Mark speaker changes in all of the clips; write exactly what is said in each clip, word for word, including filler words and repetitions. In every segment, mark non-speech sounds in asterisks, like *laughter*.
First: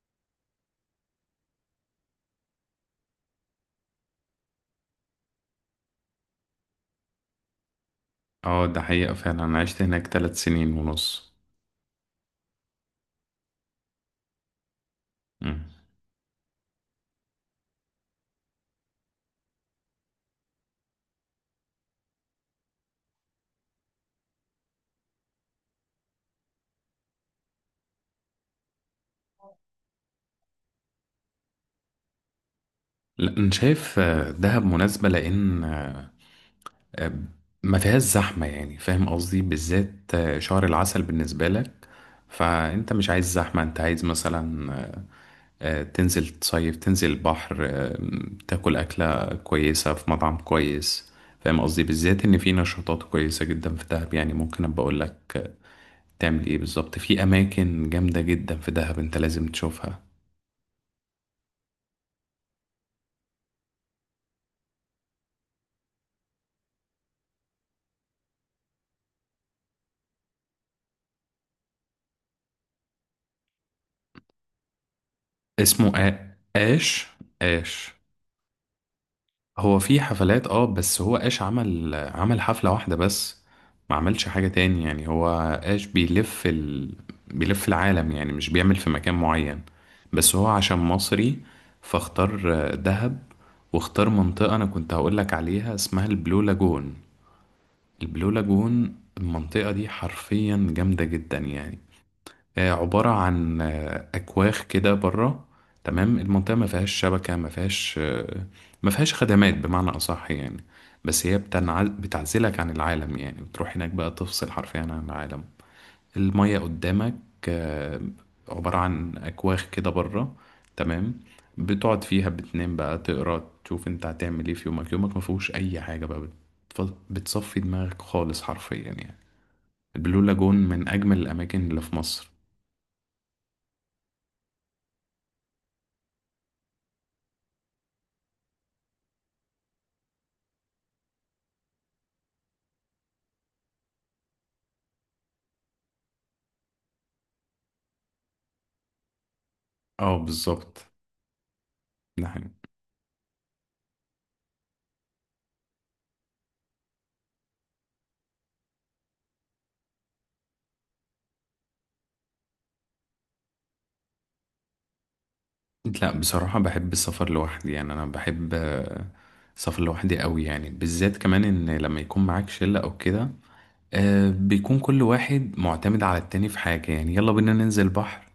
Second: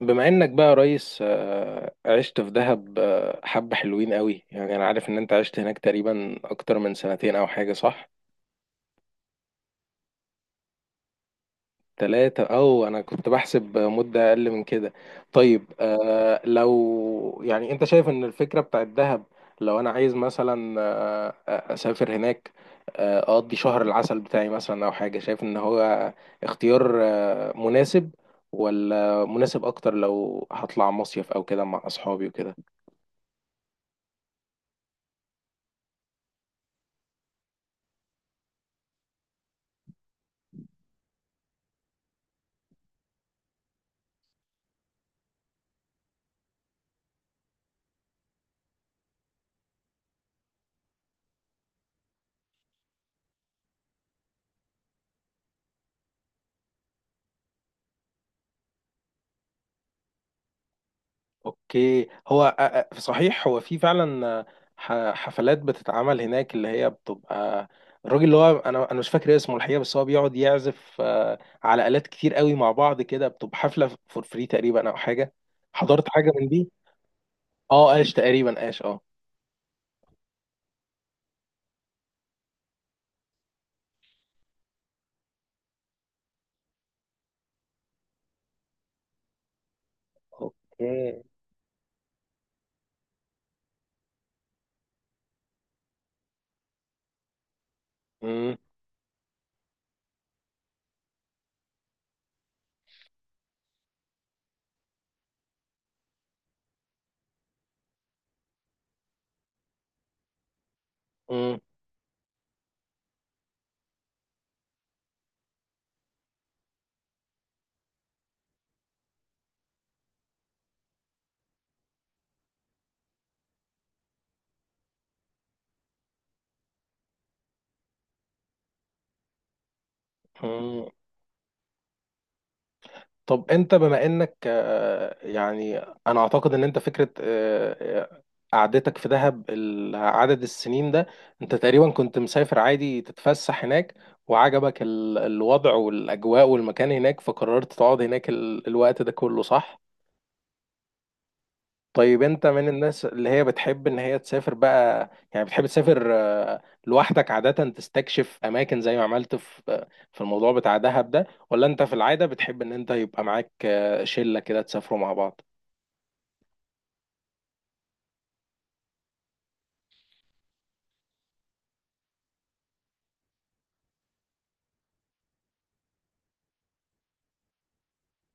Speaker 1: بما انك بقى يا ريس، آه، عشت في دهب، آه، حبة حلوين قوي، يعني انا عارف ان انت عشت هناك تقريبا اكتر من سنتين او حاجة، صح؟
Speaker 2: اه، ده حقيقة فعلا أنا عشت هناك تلات سنين ونص.
Speaker 1: ثلاثة؟ او انا كنت بحسب مدة اقل من كده. طيب،
Speaker 2: مم.
Speaker 1: آه، لو يعني انت شايف ان الفكرة بتاعت دهب، لو انا عايز مثلا آه، آه، اسافر هناك، آه، اقضي شهر العسل بتاعي مثلا او حاجة، شايف ان هو اختيار آه، مناسب ولا مناسب اكتر لو هطلع مصيف او كده مع اصحابي وكده؟
Speaker 2: لا، أنا شايف آه، دهب مناسبة لأن آه، ما فيهاش زحمة. يعني فاهم قصدي بالذات آه، شهر العسل بالنسبة لك. فأنت مش عايز زحمة، أنت عايز مثلا آه، آه، تنزل تصيف تنزل البحر، آه، تاكل أكلة كويسة في مطعم كويس. فاهم قصدي بالذات إن في نشاطات كويسة جدا في دهب. يعني ممكن أبقى أقول لك آه، تعمل إيه بالظبط في أماكن جامدة جدا في دهب. أنت لازم تشوفها.
Speaker 1: اوكي، هو أ- أ- صحيح، هو في فعلا ح- حفلات بتتعمل هناك، اللي هي بتبقى الراجل اللي هو انا انا مش فاكر اسمه الحقيقه، بس هو بيقعد يعزف آه، على آلات كتير قوي مع بعض كده، بتبقى حفله فور فري تقريبا او حاجه.
Speaker 2: اسمه
Speaker 1: حضرت
Speaker 2: آ-
Speaker 1: حاجه من دي؟
Speaker 2: آش.
Speaker 1: اه،
Speaker 2: آش،
Speaker 1: قاش تقريبا، قاش، اه.
Speaker 2: هو في حفلات، اه بس هو آش عمل عمل حفلة واحدة بس. ما عملش حاجة تاني يعني. هو آش بيلف ال... بيلف العالم يعني، مش بيعمل في مكان معين. بس هو عشان
Speaker 1: اوكي.
Speaker 2: مصري فاختار آه، دهب. واختار منطقة أنا كنت هقولك عليها، اسمها البلو لاجون. البلو
Speaker 1: مم،
Speaker 2: لاجون المنطقة دي حرفيا جامدة جدا يعني. آه، عبارة عن آه، أكواخ كده بره. تمام. المنطقة ما فيهاش شبكة، ما فيهاش آه، ما فيهاش خدمات بمعنى أصح يعني. بس هي
Speaker 1: مم،
Speaker 2: بتنعل بتعزلك عن العالم. يعني بتروح هناك بقى تفصل حرفيا عن العالم. المية قدامك. آه، عبارة عن أكواخ كده بره. تمام. بتقعد فيها بتنام بقى، تقرا، تشوف انت هتعمل ايه في يومك. يومك ما فيهوش أي حاجة بقى. بتف- بتصفي دماغك خالص حرفيا يعني. البلو لاجون من
Speaker 1: مم.
Speaker 2: أجمل الأماكن اللي في مصر.
Speaker 1: طب انت بما انك، آه، يعني انا اعتقد ان انت فكره، آه، آه، قعدتك في دهب، ال- عدد السنين ده، انت تقريبا كنت مسافر عادي تتفسح هناك، وعجبك ال- الوضع والاجواء والمكان هناك، فقررت تقعد هناك ال- الوقت ده كله، صح؟
Speaker 2: اه، بالظبط.
Speaker 1: طيب،
Speaker 2: ده
Speaker 1: انت
Speaker 2: حقيقي.
Speaker 1: من الناس اللي هي بتحب ان هي تسافر بقى؟ يعني بتحب تسافر آه، لوحدك عادة تستكشف اماكن زي ما عملت في، آه، في الموضوع بتاع دهب ده، ولا انت في العادة بتحب ان انت يبقى معاك آه، شلة كده تسافروا مع بعض؟
Speaker 2: لا، بصراحة بحب السفر لوحدي. يعني أنا بحب آه، السفر لوحدي قوي. يعني بالذات كمان، إن لما يكون معاك شلة أو كده، آه، بيكون كل واحد معتمد على التاني في حاجة. يعني يلا بينا ننزل بحر،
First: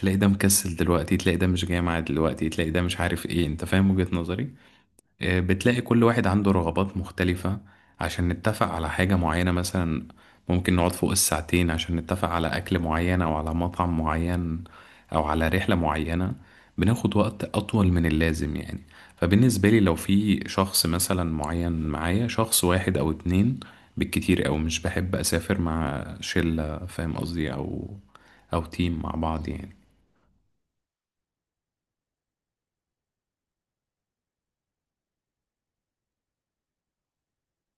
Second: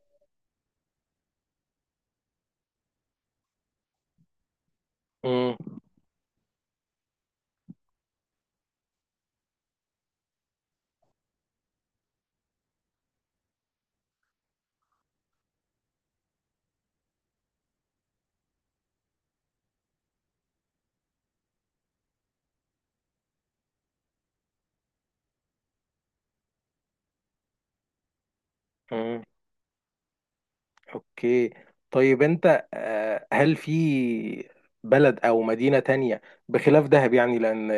Speaker 2: تلاقي ده مكسل دلوقتي، تلاقي ده مش جاي معاه دلوقتي، تلاقي ده مش عارف ايه. انت فاهم وجهة نظري. آه،
Speaker 1: امم.
Speaker 2: بتلاقي كل واحد عنده رغبات مختلفة. عشان نتفق على حاجة معينة مثلا، ممكن نقعد فوق الساعتين عشان نتفق على أكل معين أو على مطعم معين أو على رحلة معينة. بناخد وقت أطول من اللازم يعني. فبالنسبة لي، لو في شخص مثلا معين معايا، شخص واحد أو اتنين بالكتير، أو مش بحب أسافر مع شلة. فاهم قصدي؟ أو أو تيم مع
Speaker 1: امم.
Speaker 2: بعض يعني.
Speaker 1: اوكي. طيب انت، آه، هل في بلد او مدينة تانية بخلاف دهب؟ يعني لان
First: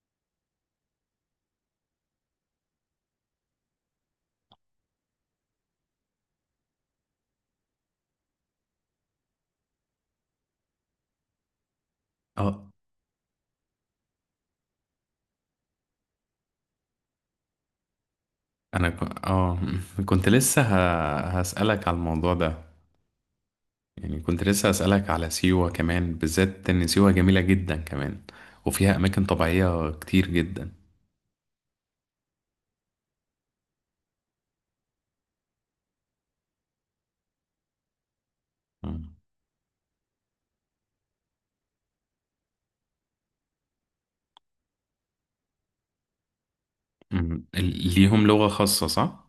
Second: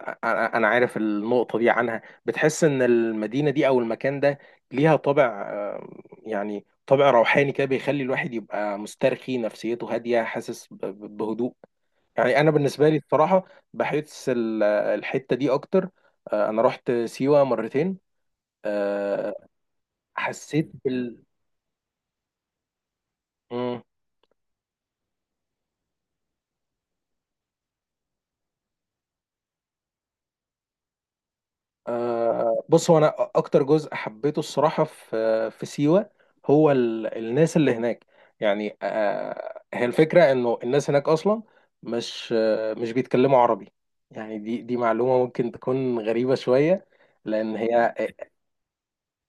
Speaker 1: انا أنا عارف النقطه دي، عنها بتحس ان المدينه دي او المكان ده ليها طابع، آه، يعني طابع روحاني كده بيخلي الواحد يبقى مسترخي، نفسيته هاديه، حاسس ب- ب- بهدوء. يعني انا
Speaker 2: اه،
Speaker 1: بالنسبه لي الصراحه بحس ال- الحته دي اكتر. آه، انا رحت سيوه مرتين.
Speaker 2: أنا ك...
Speaker 1: آه،
Speaker 2: اه *laughs* كنت لسه
Speaker 1: حسيت بال...
Speaker 2: ه... هسألك على الموضوع ده.
Speaker 1: إمم.
Speaker 2: يعني كنت لسه أسألك على سيوة كمان، بالذات إن سيوة جميلة جدا كمان وفيها أماكن طبيعية كتير جدا.
Speaker 1: آه، بص، هو انا اكتر جزء حبيته الصراحه في، في سيوه، هو ال- الناس اللي هناك. يعني
Speaker 2: مم.
Speaker 1: آه، هي الفكره انه الناس هناك اصلا مش، آه، مش بيتكلموا عربي. يعني دي دي معلومه ممكن تكون غريبه شويه.
Speaker 2: مم.
Speaker 1: لان
Speaker 2: ال-
Speaker 1: هي،
Speaker 2: ليهم لغة خاصة صح؟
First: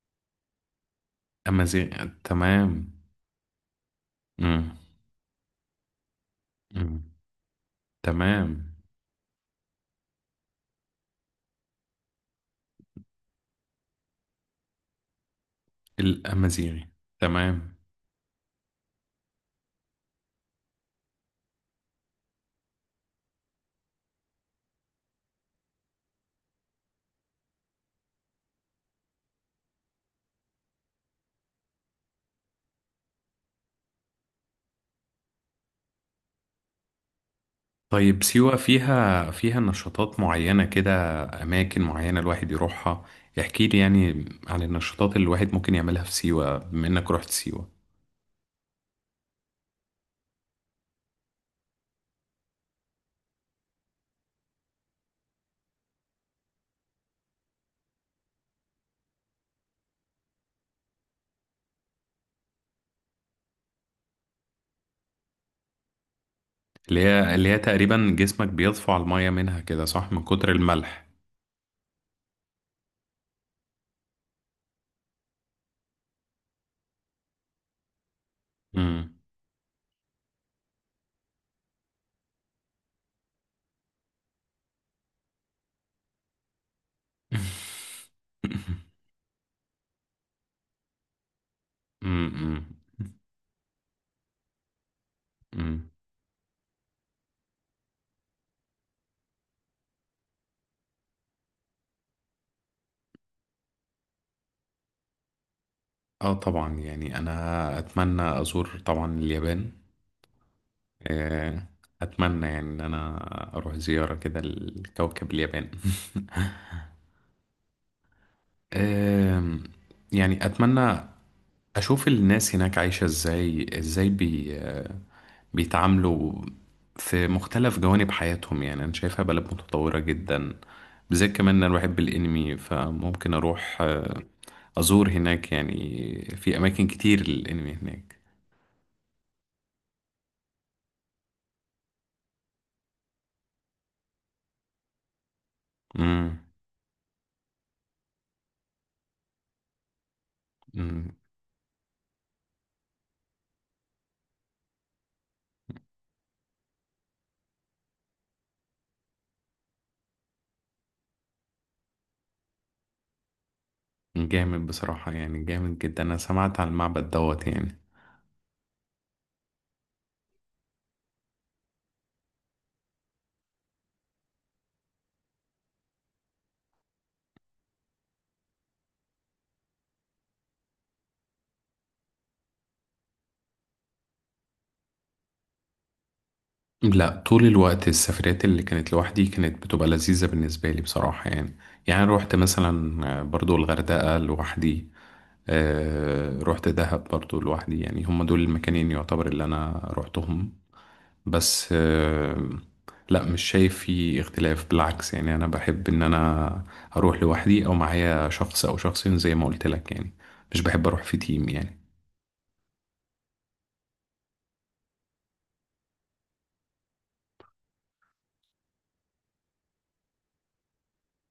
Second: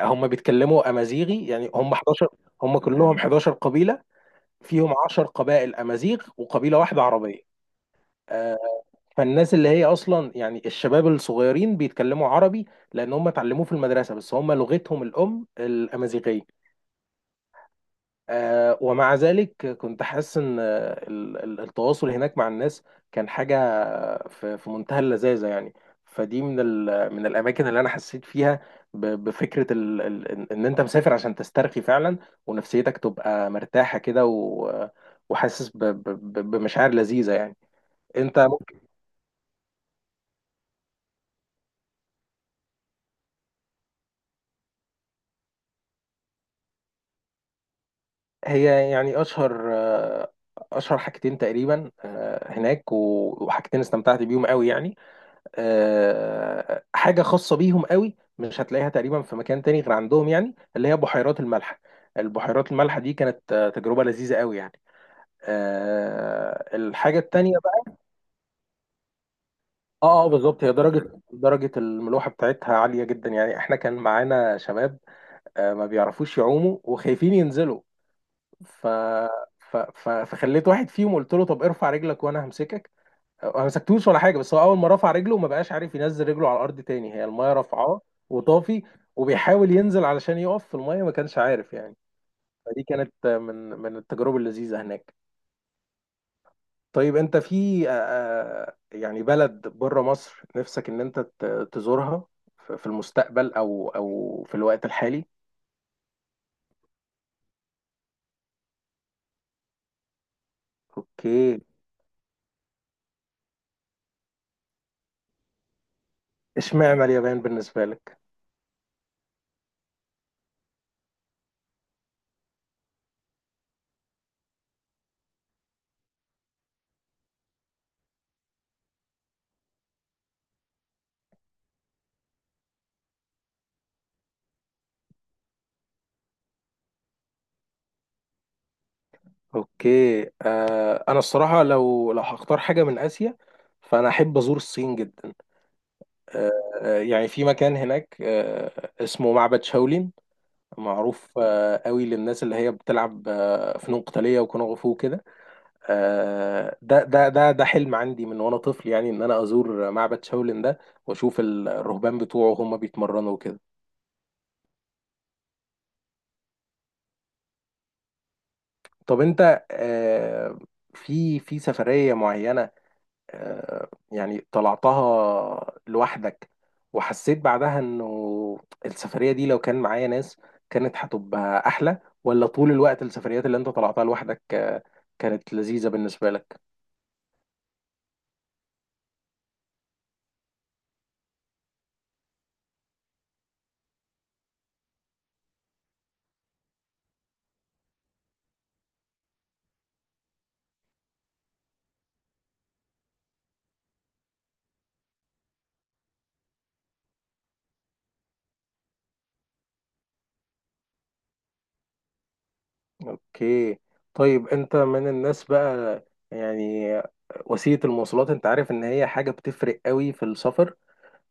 Speaker 1: آه، هم بيتكلموا امازيغي. يعني هم
Speaker 2: أمازيغ،
Speaker 1: احداشر، هم
Speaker 2: تمام.
Speaker 1: كلهم 11 قبيله،
Speaker 2: مم.
Speaker 1: فيهم 10 قبائل امازيغ وقبيله واحده
Speaker 2: مم.
Speaker 1: عربيه. آه،
Speaker 2: تمام.
Speaker 1: فالناس اللي هي اصلا يعني الشباب الصغيرين بيتكلموا عربي لان هم اتعلموه في المدرسه، بس هم لغتهم الام الامازيغيه.
Speaker 2: الأمازيغي، تمام.
Speaker 1: آه، ومع ذلك كنت حاسس ان، آه، ال- ال- التواصل هناك مع الناس كان حاجه في في منتهى اللذاذه يعني. فدي من، ال- من الاماكن اللي انا حسيت فيها ب- بفكره، ال- ال- ان إن انت مسافر عشان تسترخي فعلا، ونفسيتك تبقى مرتاحه كده، و- وحاسس ب- ب- ب- بمشاعر لذيذه يعني.
Speaker 2: طيب،
Speaker 1: انت،
Speaker 2: سيوة فيها فيها نشاطات معينة كده، أماكن معينة الواحد يروحها. احكي لي يعني عن النشاطات اللي الواحد ممكن يعملها في سيوة، بما إنك رحت سيوة.
Speaker 1: هي يعني اشهر، آه، اشهر حاجتين تقريبا آه، هناك، و- وحاجتين استمتعت بيهم قوي يعني. آه، حاجه خاصه بيهم قوي مش هتلاقيها تقريبا في مكان تاني غير عندهم، يعني اللي هي بحيرات الملح. البحيرات الملح دي كانت آه، تجربه لذيذه قوي يعني. آه،
Speaker 2: اللي
Speaker 1: الحاجه
Speaker 2: هي اللي
Speaker 1: التانيه
Speaker 2: هي
Speaker 1: بقى.
Speaker 2: تقريبا جسمك بيطفو على المية منها كده، صح؟ من
Speaker 1: اه اه،
Speaker 2: كتر
Speaker 1: بالظبط، هي
Speaker 2: الملح.
Speaker 1: درجه درجه الملوحه بتاعتها عاليه جدا. يعني احنا كان معانا شباب آه، ما بيعرفوش يعوموا وخايفين ينزلوا، ف...
Speaker 2: امم.
Speaker 1: ف... ف... فخليت واحد فيهم، قلت له طب ارفع رجلك وانا همسكك. ما مسكتوش ولا حاجه، بس هو اول ما رفع رجله ما بقاش عارف ينزل رجله على الارض تاني، هي المايه رافعاه
Speaker 2: *laughs*
Speaker 1: وطافي، وبيحاول ينزل علشان يقف في المايه، ما كانش عارف يعني.
Speaker 2: امم.
Speaker 1: فدي كانت من من التجارب اللذيذه هناك.
Speaker 2: امم.
Speaker 1: طيب انت في، آه، أه، يعني بلد بره مصر نفسك ان انت ت- تزورها في في المستقبل، او او في الوقت الحالي؟
Speaker 2: اه، طبعا. يعني انا اتمنى ازور طبعا اليابان.
Speaker 1: اوكي.
Speaker 2: آه، اتمنى يعني ان انا اروح زيارة كده لكوكب اليابان. *laughs*
Speaker 1: اشمعنى اليابان بالنسبه لك؟
Speaker 2: آم، يعني اتمنى اشوف الناس هناك عايشة ازاي، ازاي بي بيتعاملوا في مختلف جوانب حياتهم. يعني انا شايفها بلد متطورة جدا، بالذات كمان انا بحب الانمي. فممكن اروح آه، ازور هناك. يعني في اماكن كتير للانمي هناك.
Speaker 1: اوكي. آه، انا الصراحه، لو لو هختار حاجه من اسيا، فانا احب ازور الصين جدا.
Speaker 2: امم.
Speaker 1: آه. آه، يعني في مكان هناك آه اسمه معبد شاولين،
Speaker 2: أمم.
Speaker 1: معروف آه قوي للناس اللي هي بتلعب آه فنون قتاليه وكونغ فو كده. آه، ده ده ده ده حلم عندي من وانا طفل، يعني ان انا ازور معبد شاولين ده، واشوف ال- الرهبان بتوعه هم بيتمرنوا وكده.
Speaker 2: جامد بصراحة، يعني جامد جدا. انا سمعت عن المعبد دوت يعني.
Speaker 1: طب انت آه، في في سفريه معينه آه، يعني طلعتها لوحدك، وحسيت بعدها انه السفرية دي لو كان معايا ناس كانت هتبقى احلى، ولا طول الوقت السفريات اللي انت طلعتها لوحدك آه، كانت لذيذة بالنسبة لك؟
Speaker 2: لا، طول الوقت السفريات اللي كانت لوحدي كانت بتبقى لذيذة بالنسبة لي بصراحة يعني. يعني روحت مثلا آه، برضو الغردقة لوحدي. آه، روحت دهب برضو لوحدي. يعني هم دول المكانين يعتبر اللي انا روحتهم. بس آه، لا، مش شايف في اختلاف. بالعكس، يعني انا بحب ان انا اروح لوحدي او معايا شخص او شخصين، زي ما قلت لك يعني. مش بحب اروح في تيم يعني.
Speaker 1: اوكي. طيب انت من الناس بقى، يعني وسيلة المواصلات، انت عارف ان هي حاجة بتفرق قوي في السفر،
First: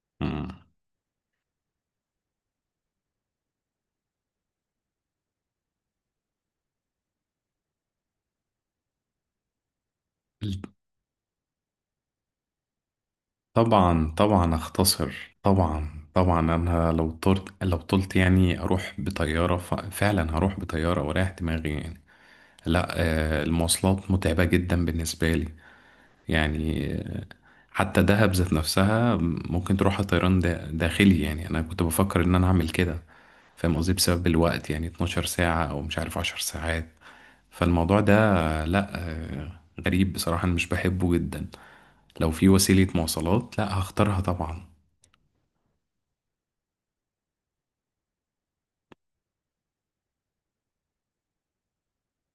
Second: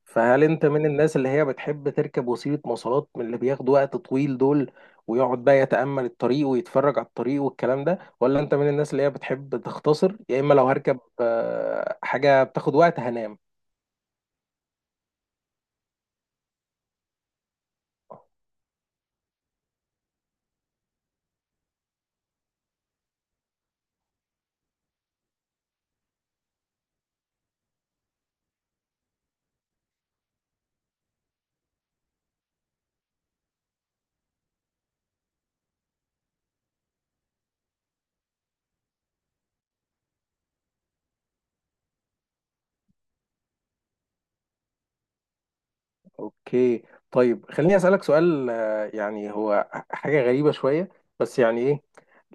Speaker 1: فهل
Speaker 2: مم.
Speaker 1: انت من الناس اللي هي بتحب تركب وسيلة مواصلات من اللي بياخدوا وقت طويل دول، ويقعد بقى يتأمل الطريق ويتفرج على الطريق والكلام ده، ولا انت من الناس اللي هي بتحب تختصر، يا اما لو هركب آه، حاجة بتاخد وقت هنام؟
Speaker 2: طبعا طبعا، اختصر. طبعا طبعا، انا لو طرت لو طلت، يعني اروح بطياره. ف... فعلا هروح بطياره واريح دماغي يعني. لا، آه، المواصلات متعبه جدا بالنسبه لي يعني. حتى دهب ذات نفسها ممكن تروحها طيران دا- داخلي. يعني انا كنت بفكر ان انا اعمل كده. فاهم قصدي؟ بسبب الوقت يعني 12 ساعة او مش عارف 10 ساعات. فالموضوع ده، لا، آه، غريب بصراحة. انا مش بحبه جدا. لو في وسيلة مواصلات، لا هختارها طبعا.
Speaker 1: اوكي. طيب خليني اسالك سؤال، آه، يعني هو حاجه غريبه شويه، بس يعني ايه،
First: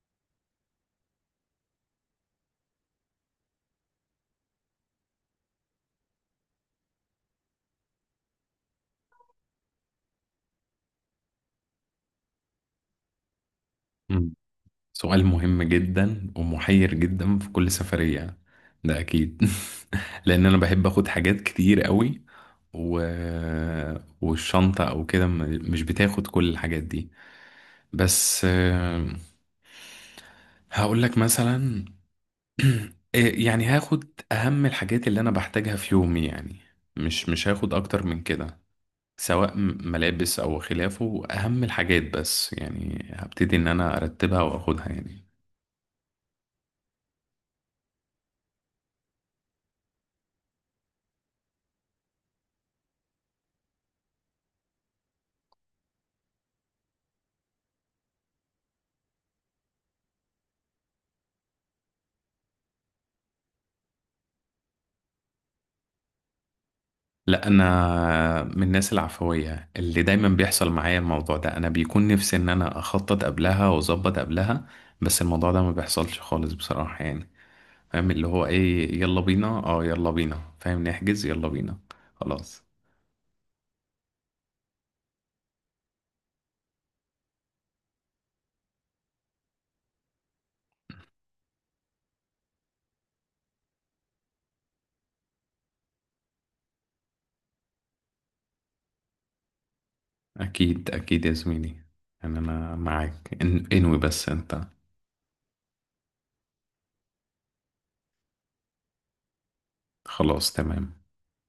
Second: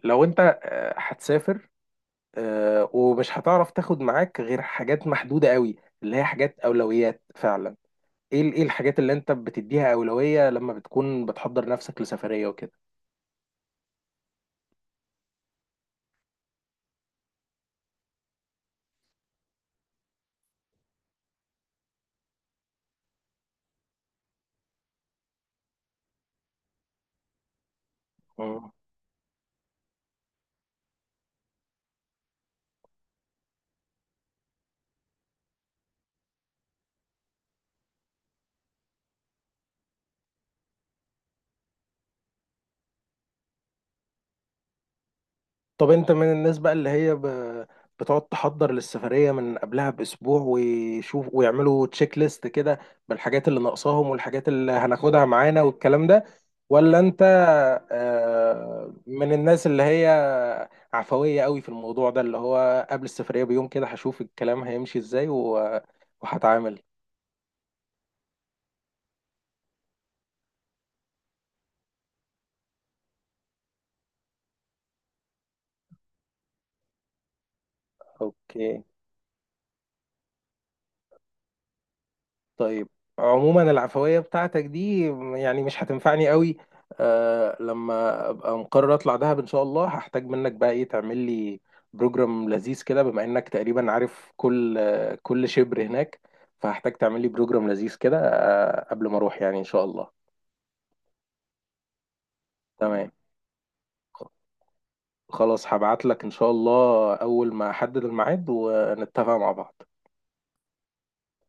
Speaker 1: لو انت آه، هتسافر آه، ومش هتعرف تاخد معاك غير حاجات محدوده قوي، اللي هي حاجات اولويات فعلا، ايه ال- ايه الحاجات اللي انت بتديها اولوية لما بتكون بتحضر نفسك لسفرية وكده؟
Speaker 2: سؤال مهم جدا ومحير جدا في كل سفرية، ده أكيد. *laughs* لأن أنا بحب أخد حاجات كتير قوي. و... والشنطة أو كده م- مش بتاخد كل الحاجات دي. بس،
Speaker 1: مم.
Speaker 2: آه، هقول لك مثلا. *clears throat* إيه، يعني هاخد أهم الحاجات اللي أنا بحتاجها في يومي يعني. مش مش هاخد أكتر من كده، سواء م- ملابس أو خلافه. أهم الحاجات، بس يعني هبتدي إن أنا أرتبها وأخدها يعني.
Speaker 1: طب انت من الناس بقى اللي هي، ب... بتقعد تحضر للسفرية من قبلها بأسبوع ويشوف ويعملوا تشيك ليست كده بالحاجات اللي ناقصاهم والحاجات اللي هناخدها معانا والكلام ده، ولا انت آه، من الناس اللي هي عفوية قوي في الموضوع ده، اللي هو قبل السفرية بيوم كده هشوف الكلام هيمشي ازاي، و- وهتعامل؟
Speaker 2: لا، انا من الناس العفويه اللي دايما بيحصل معايا الموضوع ده. انا بيكون نفسي ان انا اخطط قبلها واظبط قبلها، بس الموضوع ده ما بيحصلش خالص بصراحه يعني. فاهم اللي هو
Speaker 1: اوكي.
Speaker 2: ايه؟ يلا بينا، اه يلا بينا فاهم، نحجز، يلا بينا. خلاص.
Speaker 1: طيب عموما العفوية بتاعتك دي يعني مش هتنفعني قوي. آه، لما ابقى مقرر اطلع دهب ان شاء الله، هحتاج منك بقى ايه، تعمل لي بروجرام لذيذ كده بما انك تقريبا عارف كل آه كل شبر هناك، فهحتاج تعمل لي بروجرام لذيذ كده آه قبل ما اروح يعني ان شاء الله.
Speaker 2: اكيد اكيد يا زميلي. يعني انا
Speaker 1: تمام.
Speaker 2: معاك، إن- انوي، بس انت.
Speaker 1: خلاص، هبعت لك ان شاء الله اول ما احدد الميعاد ونتفق مع بعض.
Speaker 2: خلاص، تمام.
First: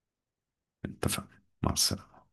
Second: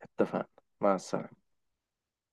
Speaker 1: اتفقنا. مع السلامة.
Speaker 2: اتفقنا. مع السلامه.